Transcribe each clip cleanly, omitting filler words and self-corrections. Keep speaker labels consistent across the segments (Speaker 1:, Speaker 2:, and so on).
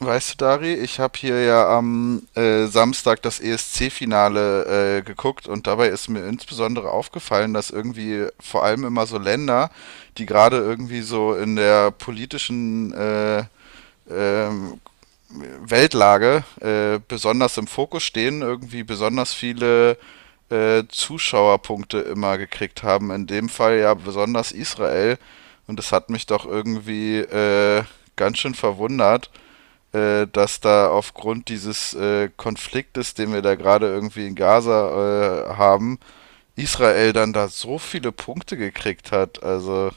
Speaker 1: Weißt du, Dari, ich habe hier ja am Samstag das ESC-Finale geguckt und dabei ist mir insbesondere aufgefallen, dass irgendwie vor allem immer so Länder, die gerade irgendwie so in der politischen ähm, Weltlage besonders im Fokus stehen, irgendwie besonders viele Zuschauerpunkte immer gekriegt haben. In dem Fall ja besonders Israel, und das hat mich doch irgendwie ganz schön verwundert, dass da aufgrund dieses Konfliktes, den wir da gerade irgendwie in Gaza haben, Israel dann da so viele Punkte gekriegt hat. Also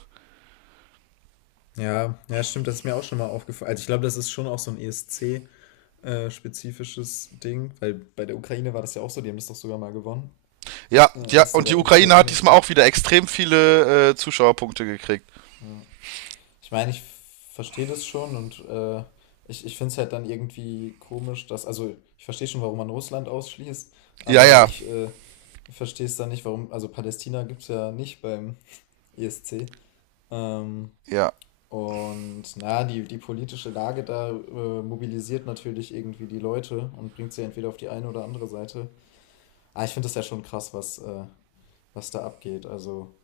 Speaker 2: Ja, ja, stimmt, das ist mir auch schon mal aufgefallen. Also ich glaube, das ist schon auch so ein ESC-spezifisches Ding, weil bei der Ukraine war das ja auch so, die haben das doch sogar mal gewonnen,
Speaker 1: ja, ja,
Speaker 2: als da
Speaker 1: und die
Speaker 2: der
Speaker 1: Ukraine hat diesmal auch
Speaker 2: Ukraine-Krieg.
Speaker 1: wieder extrem viele Zuschauerpunkte gekriegt.
Speaker 2: Ja. Ich meine, ich verstehe das schon und ich finde es halt dann irgendwie komisch, dass, also ich verstehe schon, warum man Russland ausschließt,
Speaker 1: Ja,
Speaker 2: aber
Speaker 1: ja,
Speaker 2: ich verstehe es dann nicht, warum, also Palästina gibt es ja nicht beim ESC. Ähm,
Speaker 1: ja.
Speaker 2: Und na ja, die politische Lage da, mobilisiert natürlich irgendwie die Leute und bringt sie entweder auf die eine oder andere Seite. Ich finde das ja schon krass, was da abgeht. Also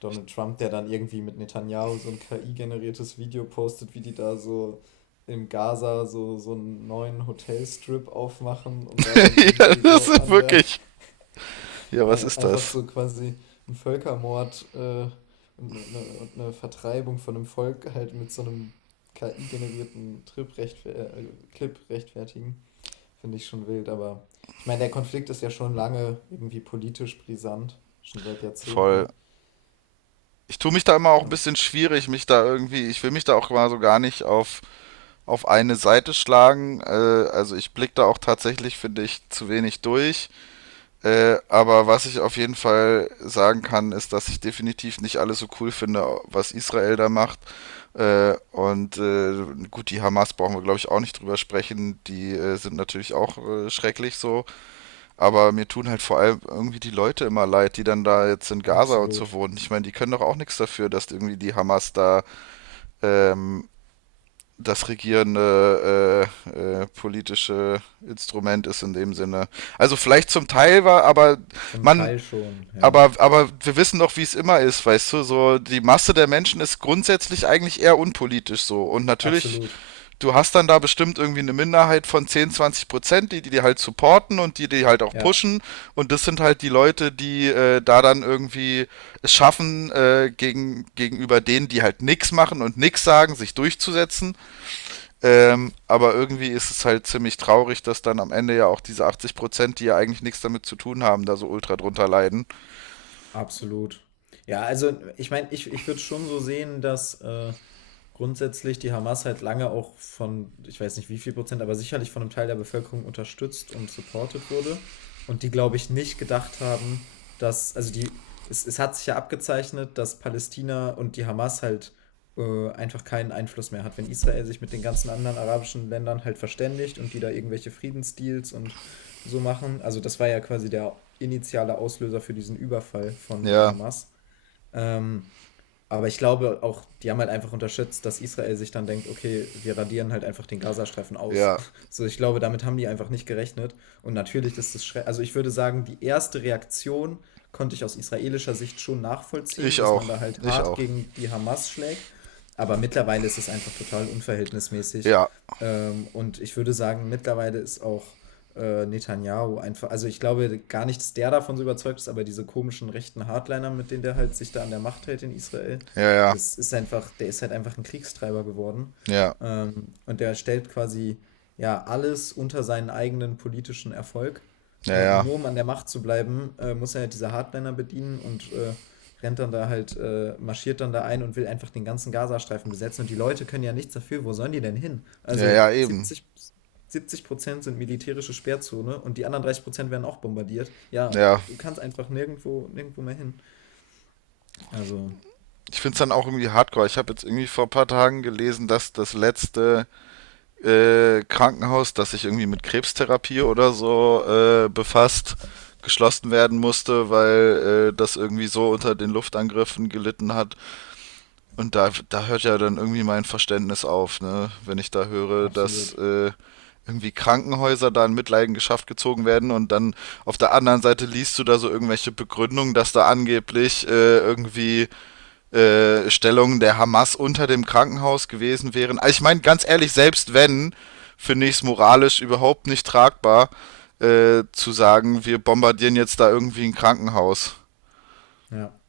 Speaker 2: Donald Trump, der dann irgendwie mit Netanyahu so 'n KI-generiertes Video postet, wie die da so in Gaza so einen neuen Hotelstrip aufmachen und da dann
Speaker 1: Ja,
Speaker 2: irgendwie
Speaker 1: das
Speaker 2: so
Speaker 1: ist
Speaker 2: an der
Speaker 1: wirklich. Ja, was
Speaker 2: Ei-
Speaker 1: ist
Speaker 2: Einfach
Speaker 1: das?
Speaker 2: so quasi ein Völkermord und eine Vertreibung von einem Volk halt mit so einem KI-generierten Trip rechtfer Clip rechtfertigen, finde ich schon wild. Aber ich meine, der Konflikt ist ja schon lange irgendwie politisch brisant, schon seit
Speaker 1: Voll.
Speaker 2: Jahrzehnten.
Speaker 1: Ich tue mich da immer auch ein
Speaker 2: Aber
Speaker 1: bisschen
Speaker 2: ich.
Speaker 1: schwierig, mich da irgendwie, ich will mich da auch mal so gar nicht auf, auf eine Seite schlagen. Also ich blicke da auch tatsächlich, finde ich, zu wenig durch. Aber was ich auf jeden Fall sagen kann, ist, dass ich definitiv nicht alles so cool finde, was Israel da macht. Äh, und äh, gut, die Hamas brauchen wir, glaube ich, auch nicht drüber sprechen. Die sind natürlich auch schrecklich so. Aber mir tun halt vor allem irgendwie die Leute immer leid, die dann da jetzt in Gaza und so
Speaker 2: Absolut.
Speaker 1: wohnen. Ich meine, die können doch auch nichts dafür, dass irgendwie die Hamas da ähm, das regierende politische Instrument ist in dem Sinne. Also vielleicht zum Teil war, aber
Speaker 2: Zum
Speaker 1: man,
Speaker 2: Teil schon, ja.
Speaker 1: aber wir wissen doch, wie es immer ist, weißt du, so die Masse der Menschen ist grundsätzlich eigentlich eher unpolitisch so. Und natürlich,
Speaker 2: Absolut.
Speaker 1: du hast dann da bestimmt irgendwie eine Minderheit von 10 bis 20%, die halt supporten und die halt auch
Speaker 2: Ja.
Speaker 1: pushen. Und das sind halt die Leute, die da dann irgendwie es schaffen, gegenüber denen, die halt nichts machen und nichts sagen, sich durchzusetzen. Aber irgendwie ist es halt ziemlich traurig, dass dann am Ende ja auch diese 80%, die ja eigentlich nichts damit zu tun haben, da so ultra drunter leiden.
Speaker 2: Absolut. Ja, also ich meine, ich würde schon so sehen, dass grundsätzlich die Hamas halt lange auch von, ich weiß nicht wie viel Prozent, aber sicherlich von einem Teil der Bevölkerung unterstützt und supported wurde. Und die, glaube ich, nicht gedacht haben, dass, also die, es hat sich ja abgezeichnet, dass Palästina und die Hamas halt einfach keinen Einfluss mehr hat. Wenn Israel sich mit den ganzen anderen arabischen Ländern halt verständigt und die da irgendwelche Friedensdeals und so machen. Also das war ja quasi der initiale Auslöser für diesen Überfall von der
Speaker 1: Ja.
Speaker 2: Hamas. Ähm, aber ich glaube auch, die haben halt einfach unterschätzt, dass Israel sich dann denkt, okay, wir radieren halt einfach den Gazastreifen aus.
Speaker 1: Ja,
Speaker 2: So, ich glaube, damit haben die einfach nicht gerechnet. Und natürlich ist das schrecklich. Also ich würde sagen, die erste Reaktion konnte ich aus israelischer Sicht schon nachvollziehen,
Speaker 1: ich
Speaker 2: dass
Speaker 1: auch.
Speaker 2: man da halt
Speaker 1: Ich
Speaker 2: hart
Speaker 1: auch.
Speaker 2: gegen die Hamas schlägt. Aber mittlerweile ist es einfach total unverhältnismäßig.
Speaker 1: Ja,
Speaker 2: Und ich würde sagen, mittlerweile ist auch Netanyahu einfach, also ich glaube gar nicht, dass der davon so überzeugt ist, aber diese komischen rechten Hardliner, mit denen der halt sich da an der Macht hält in Israel,
Speaker 1: ja, ja,
Speaker 2: das ist einfach, der ist halt einfach ein Kriegstreiber geworden.
Speaker 1: ja,
Speaker 2: Und der stellt quasi ja alles unter seinen eigenen politischen Erfolg.
Speaker 1: ja,
Speaker 2: Und
Speaker 1: ja,
Speaker 2: nur um an der Macht zu bleiben, muss er halt diese Hardliner bedienen und rennt dann da halt, marschiert dann da ein und will einfach den ganzen Gazastreifen besetzen. Und die Leute können ja nichts dafür. Wo sollen die denn hin?
Speaker 1: ja,
Speaker 2: Also
Speaker 1: ja, eben.
Speaker 2: 70, 70% sind militärische Sperrzone und die anderen 30% werden auch bombardiert. Ja,
Speaker 1: Ja,
Speaker 2: du kannst einfach nirgendwo, nirgendwo mehr hin. Also,
Speaker 1: ich find's dann auch irgendwie hardcore. Ich habe jetzt irgendwie vor ein paar Tagen gelesen, dass das letzte Krankenhaus, das sich irgendwie mit Krebstherapie oder so befasst, geschlossen werden musste, weil das irgendwie so unter den Luftangriffen gelitten hat, und da hört ja dann irgendwie mein Verständnis auf, ne? Wenn ich da höre, dass
Speaker 2: Absolut.
Speaker 1: irgendwie Krankenhäuser da in Mitleidenschaft gezogen werden und dann auf der anderen Seite liest du da so irgendwelche Begründungen, dass da angeblich Stellungen der Hamas unter dem Krankenhaus gewesen wären. Also ich meine, ganz ehrlich, selbst wenn, finde ich es moralisch überhaupt nicht tragbar, zu sagen, wir bombardieren jetzt da irgendwie ein Krankenhaus.
Speaker 2: Ja.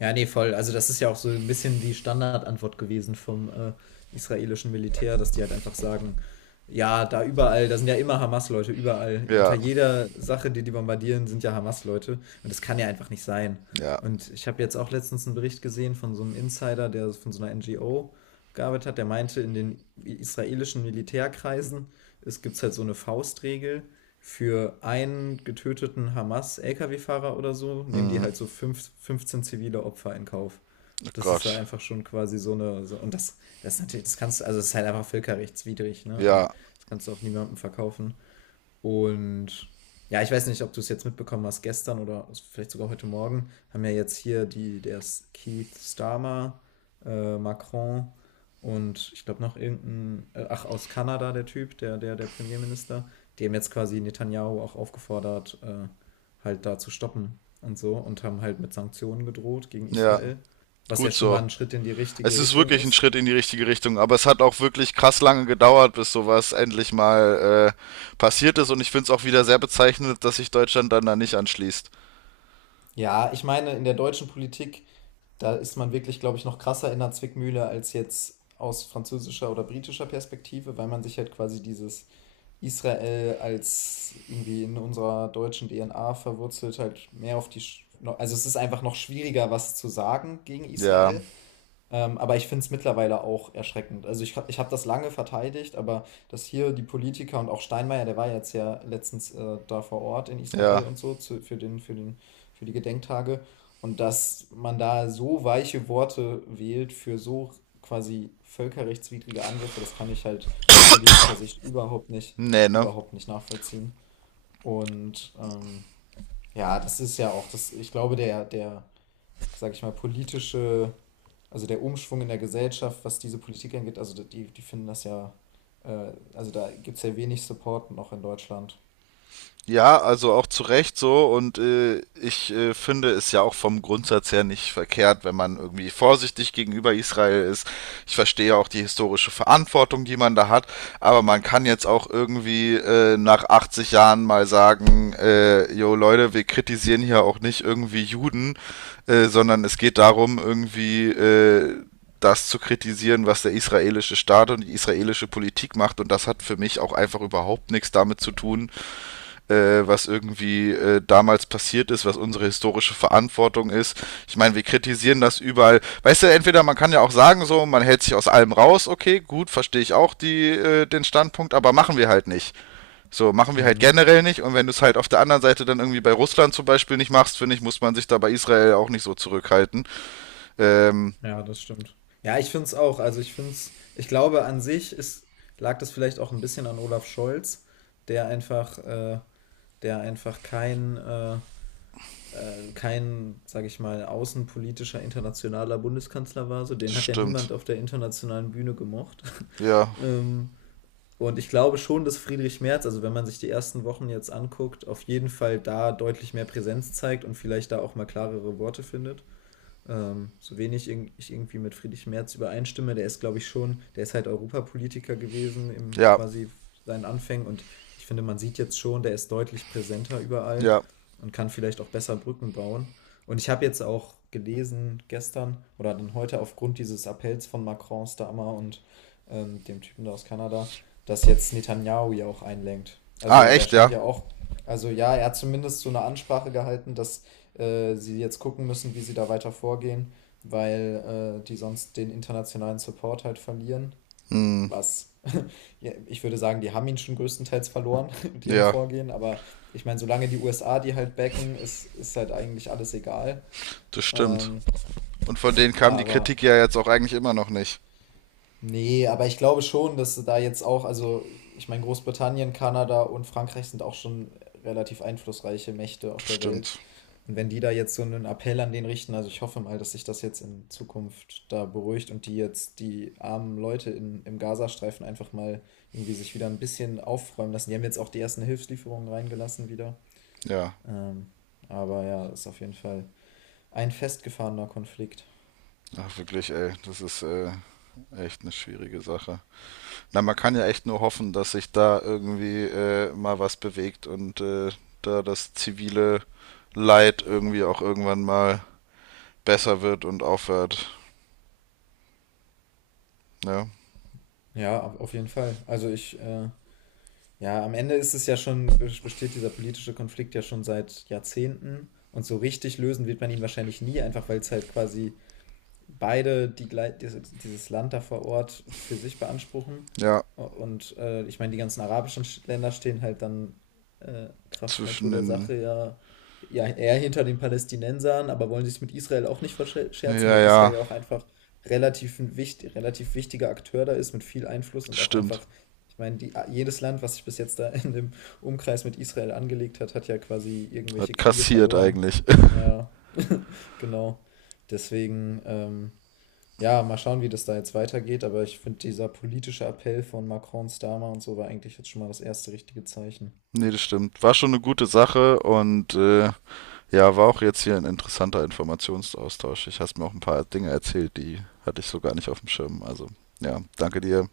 Speaker 2: Ja, nee, voll. Also das ist ja auch so ein bisschen die Standardantwort gewesen vom israelischen Militär, dass die halt einfach sagen, ja, da überall, da sind ja immer Hamas-Leute, überall. Unter
Speaker 1: Ja,
Speaker 2: jeder Sache, die die bombardieren, sind ja Hamas-Leute. Und das kann ja einfach nicht sein.
Speaker 1: ja,
Speaker 2: Und ich habe jetzt auch letztens einen Bericht gesehen von so einem Insider, der von so einer NGO gearbeitet hat, der meinte, in den israelischen Militärkreisen es gibt halt so eine Faustregel, für einen getöteten Hamas-Lkw-Fahrer oder so, nehmen die halt so fünf, 15 zivile Opfer in Kauf.
Speaker 1: oh
Speaker 2: Das ist ja
Speaker 1: Gott.
Speaker 2: halt einfach schon quasi so eine. So, und das ist natürlich, das kannst du, also es ist halt einfach völkerrechtswidrig, ne? Und
Speaker 1: Ja,
Speaker 2: das kannst du auch niemandem verkaufen. Und ja, ich weiß nicht, ob du es jetzt mitbekommen hast, gestern oder vielleicht sogar heute Morgen haben ja jetzt hier die, der ist Keith Starmer, Macron und ich glaube noch irgendein, ach, aus Kanada der Typ, der Premierminister, die haben jetzt quasi Netanyahu auch aufgefordert, halt da zu stoppen und so und haben halt mit Sanktionen gedroht gegen
Speaker 1: ja,
Speaker 2: Israel, was ja
Speaker 1: gut
Speaker 2: schon mal
Speaker 1: so.
Speaker 2: ein Schritt in die
Speaker 1: Es
Speaker 2: richtige
Speaker 1: ist
Speaker 2: Richtung
Speaker 1: wirklich ein
Speaker 2: ist.
Speaker 1: Schritt in die richtige Richtung, aber es hat auch wirklich krass lange gedauert, bis sowas endlich mal passiert ist. Und ich finde es auch wieder sehr bezeichnend, dass sich Deutschland dann da nicht anschließt.
Speaker 2: Ja, ich meine, in der deutschen Politik, da ist man wirklich, glaube ich, noch krasser in der Zwickmühle als jetzt aus französischer oder britischer Perspektive, weil man sich halt quasi dieses Israel als irgendwie in unserer deutschen DNA verwurzelt, halt mehr auf die. Also es ist einfach noch schwieriger, was zu sagen gegen
Speaker 1: Ja,
Speaker 2: Israel. Aber ich finde es mittlerweile auch erschreckend. Also ich habe das lange verteidigt, aber dass hier die Politiker und auch Steinmeier, der war ja jetzt ja letztens da vor Ort in
Speaker 1: ja.
Speaker 2: Israel und so zu, für die Gedenktage und dass man da so weiche Worte wählt für so quasi völkerrechtswidrige Angriffe, das kann ich halt aus politischer Sicht
Speaker 1: Nee, ne?
Speaker 2: überhaupt nicht nachvollziehen. Und ja, das ist ja auch das, ich glaube, sag ich mal, politische, also der Umschwung in der Gesellschaft, was diese Politik angeht, also die finden das ja, also da gibt es ja wenig Support noch in Deutschland.
Speaker 1: Ja, also auch zu Recht so. Und ich finde es ja auch vom Grundsatz her nicht verkehrt, wenn man irgendwie vorsichtig gegenüber Israel ist. Ich verstehe auch die historische Verantwortung, die man da hat. Aber man kann jetzt auch irgendwie nach 80 Jahren mal sagen, jo Leute, wir kritisieren hier auch nicht irgendwie Juden, sondern es geht darum, irgendwie... das zu kritisieren, was der israelische Staat und die israelische Politik macht. Und das hat für mich auch einfach überhaupt nichts damit zu tun, was irgendwie damals passiert ist, was unsere historische Verantwortung ist. Ich meine, wir kritisieren das überall. Weißt du, entweder man kann ja auch sagen, so, man hält sich aus allem raus, okay, gut, verstehe ich auch die, den Standpunkt, aber machen wir halt nicht. So, machen wir halt
Speaker 2: Hm,
Speaker 1: generell nicht. Und wenn du es halt auf der anderen Seite dann irgendwie bei Russland zum Beispiel nicht machst, finde ich, muss man sich da bei Israel auch nicht so zurückhalten. Ähm,
Speaker 2: ja, das stimmt. Ja, ich finde es auch. Also ich finde es, ich glaube an sich ist, lag das vielleicht auch ein bisschen an Olaf Scholz, der einfach, äh, der einfach kein, sage ich mal, außenpolitischer internationaler Bundeskanzler war. So, den hat ja
Speaker 1: stimmt.
Speaker 2: niemand auf der internationalen Bühne gemocht.
Speaker 1: Ja,
Speaker 2: ähm, und ich glaube schon, dass Friedrich Merz, also wenn man sich die ersten Wochen jetzt anguckt, auf jeden Fall da deutlich mehr Präsenz zeigt und vielleicht da auch mal klarere Worte findet. So wenig ich irgendwie mit Friedrich Merz übereinstimme, der ist, glaube ich, schon, der ist halt Europapolitiker gewesen im
Speaker 1: ja,
Speaker 2: quasi seinen Anfängen und ich finde, man sieht jetzt schon, der ist deutlich präsenter überall
Speaker 1: ja.
Speaker 2: und kann vielleicht auch besser Brücken bauen. Und ich habe jetzt auch gelesen gestern oder dann heute aufgrund dieses Appells von Macron, Starmer und dem Typen da aus Kanada, dass jetzt Netanyahu ja auch einlenkt. Also
Speaker 1: Ah,
Speaker 2: der
Speaker 1: echt, ja.
Speaker 2: scheint ja auch, also ja, er hat zumindest so eine Ansprache gehalten, dass sie jetzt gucken müssen, wie sie da weiter vorgehen, weil die sonst den internationalen Support halt verlieren.
Speaker 1: Hm,
Speaker 2: Was, ja, ich würde sagen, die haben ihn schon größtenteils verloren mit ihrem
Speaker 1: ja,
Speaker 2: Vorgehen, aber ich meine, solange die USA die halt backen, ist halt eigentlich alles egal.
Speaker 1: das stimmt.
Speaker 2: Ähm,
Speaker 1: Und von denen kam die
Speaker 2: aber
Speaker 1: Kritik ja jetzt auch eigentlich immer noch nicht.
Speaker 2: nee, aber ich glaube schon, dass da jetzt auch, also ich meine, Großbritannien, Kanada und Frankreich sind auch schon relativ einflussreiche Mächte auf
Speaker 1: Das
Speaker 2: der Welt.
Speaker 1: stimmt.
Speaker 2: Und wenn die da jetzt so einen Appell an den richten, also ich hoffe mal, dass sich das jetzt in Zukunft da beruhigt und die jetzt die armen Leute im Gazastreifen einfach mal irgendwie sich wieder ein bisschen aufräumen lassen. Die haben jetzt auch die ersten Hilfslieferungen reingelassen wieder.
Speaker 1: Ja.
Speaker 2: Ähm, aber ja, ist auf jeden Fall ein festgefahrener Konflikt.
Speaker 1: Ach, wirklich, ey, das ist echt eine schwierige Sache. Na, man kann ja echt nur hoffen, dass sich da irgendwie mal was bewegt und da das zivile Leid irgendwie auch irgendwann mal besser wird und aufhört. Ne?
Speaker 2: Ja, auf jeden Fall. Also ja, am Ende ist es ja schon, besteht dieser politische Konflikt ja schon seit Jahrzehnten. Und so richtig lösen wird man ihn wahrscheinlich nie, einfach weil es halt quasi beide dieses Land da vor Ort für sich beanspruchen.
Speaker 1: Ja,
Speaker 2: Und ich meine, die ganzen arabischen Länder stehen halt dann Kraft Natur
Speaker 1: zwischen
Speaker 2: der
Speaker 1: den.
Speaker 2: Sache ja eher hinter den Palästinensern, aber wollen sich mit Israel auch nicht verscherzen,
Speaker 1: Ja,
Speaker 2: weil Israel
Speaker 1: ja,
Speaker 2: ja auch einfach relativ wichtiger Akteur da ist mit viel Einfluss und auch
Speaker 1: stimmt.
Speaker 2: einfach, ich meine, jedes Land, was sich bis jetzt da in dem Umkreis mit Israel angelegt hat, hat ja quasi irgendwelche
Speaker 1: Hat
Speaker 2: Kriege
Speaker 1: kassiert
Speaker 2: verloren.
Speaker 1: eigentlich.
Speaker 2: Ja, genau. Deswegen, ja, mal schauen, wie das da jetzt weitergeht, aber ich finde, dieser politische Appell von Macron, Starmer und so war eigentlich jetzt schon mal das erste richtige Zeichen.
Speaker 1: Nee, das stimmt. War schon eine gute Sache und ja, war auch jetzt hier ein interessanter Informationsaustausch. Ich hast mir auch ein paar Dinge erzählt, die hatte ich so gar nicht auf dem Schirm. Also, ja, danke dir.